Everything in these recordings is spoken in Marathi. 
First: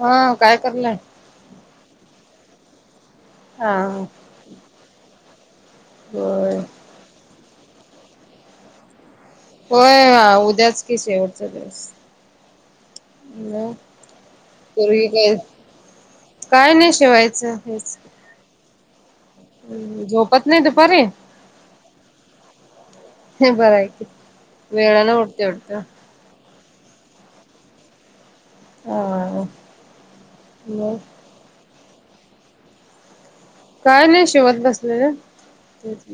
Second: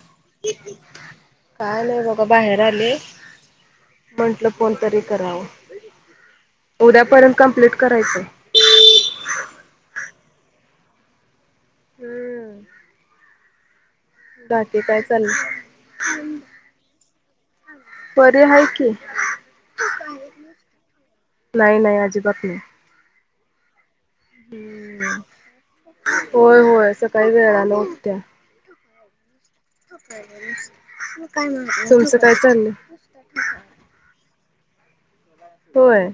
हा काय करलायं काय नाय बघा बाहेर आलेय. हा म्हंटलं फोन तरी करावं होय उद्यापर्यंत कमप्लीट करायचं. होय उद्याच की शेवटचा दिवस. हम्म बाकी काय [unintelligible] चाललंय? काय नाही शिवायचं हेच. परी हाय की, झोपत नाही दुपारी नाही नाही अजिबात नाही. ह बरायकी हम्म होय होय सकाळी वेळना उठल्या. हा मग काय तुमचं काय चाललं? काय नाही शीवत बसले. होय,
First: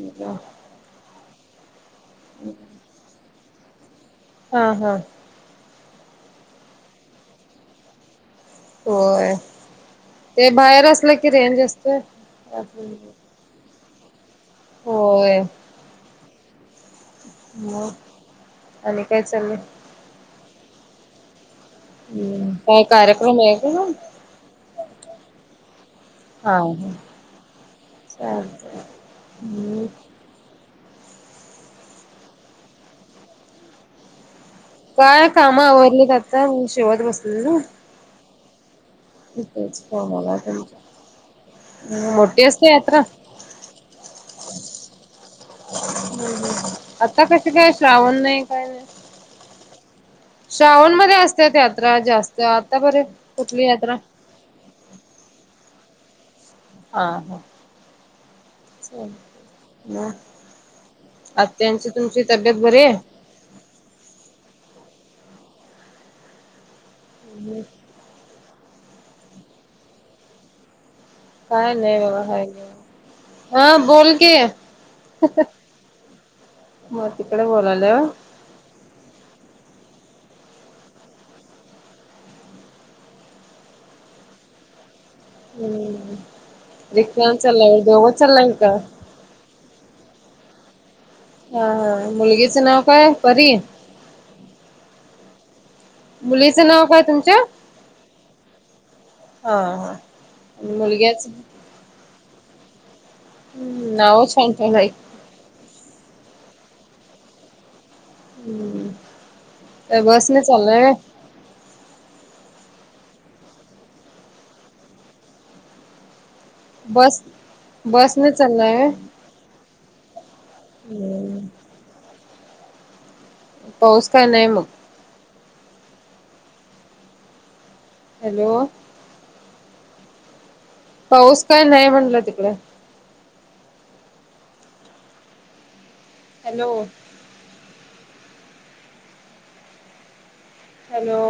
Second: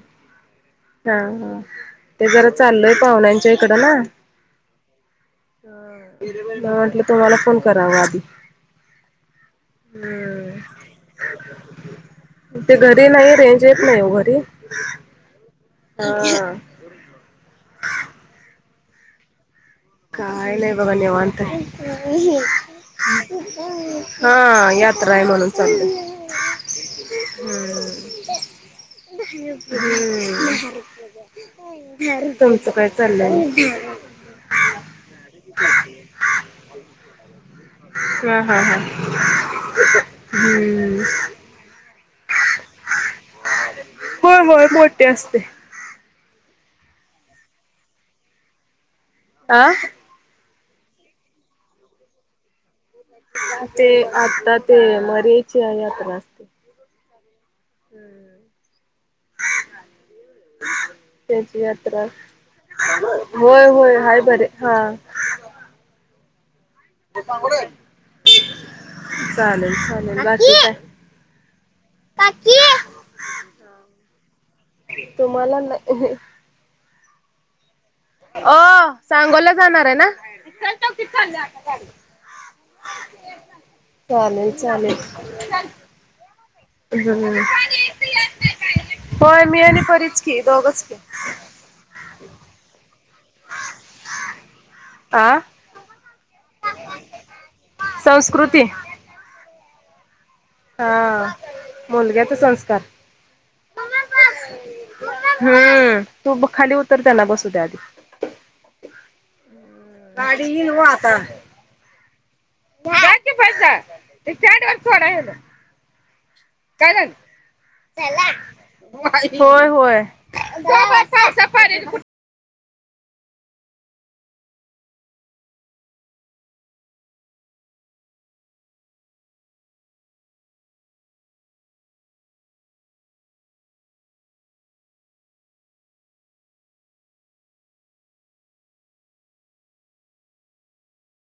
हा हा ते जरा चाललय पाहुण्यांच्या इकडं ना. हा हा. मला वाटलं तुम्हाला फोन करावा आधी. होय, ते हम्म बाहेर असलं की रेंज असतंय. जेप नाही हो घरी. होय. हा. मग आणि काय चाललंय? काय नाय बघा निवांत आहे. काय कार्यक्रम आहे का हा, यात्रा आहे म्हणून चाललोय. हा हा चालतंय. हम्म, तुमचं काय चाललंय? काय काम आवरलीत आता, म्हणून शिवत बसलेलो. हा हा हा. हम्म. मोठी असते यात्रा? होय होय मोठीं असते. ह् ह आता कसे काय श्रावण नाही काय नाही? आ. श्रावण मध्ये असतात यात्रा जास्त, आता बरं कुठली यात्रा? आतात. ते मरी आईची यात्रा अस हा हा. हम्म. हुं त्याची आत्यांची यात्रा तुमची तब्येत बरी आहे? होय होय, हाय बरे. हा. चालेल चालेल. बाकी काय? काय नाही बघा हाय की. काकी हा बोल की. तुम्हाला नाही हा तिकडे बोलावलो? ओ, सांगोला जाणार आहे ना? चालेल चालेल. हम्म. रिक्षान हम्म. चालला व्हय? दोघंच चालला काय? होय. मी आणि परीच की, दोघच की. हा हा. मुलगीचं नाव काय? परी. आ. मुलीचं नाव काय तुमच्या? संस्कृती. हा हा. मुलग्याच हा. मुलग्याच संस्कार. हम्म. नाव छानछान आहेत. हम्म. तू खाली उतर, त्यांना बसू दे आधी. हम्म बसने गाडी इल चाललाय वो व्हय आता. घ्या की पैस, स्टॅण्ड वर सोडा ह्याला. काय झालं? बस चला. बसने चाललाय व्हय माय होय होय. हम्म पाऊस काय नाही मग. हॅलो. पाऊस काय नाही म्हटलं तिकडं. हॅलो. हॅलो.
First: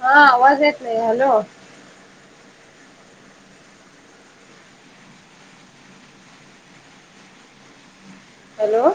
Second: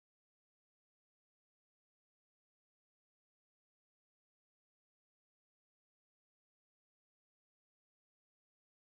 हा, आवाज येत नाही. हॅलो. हॅलो.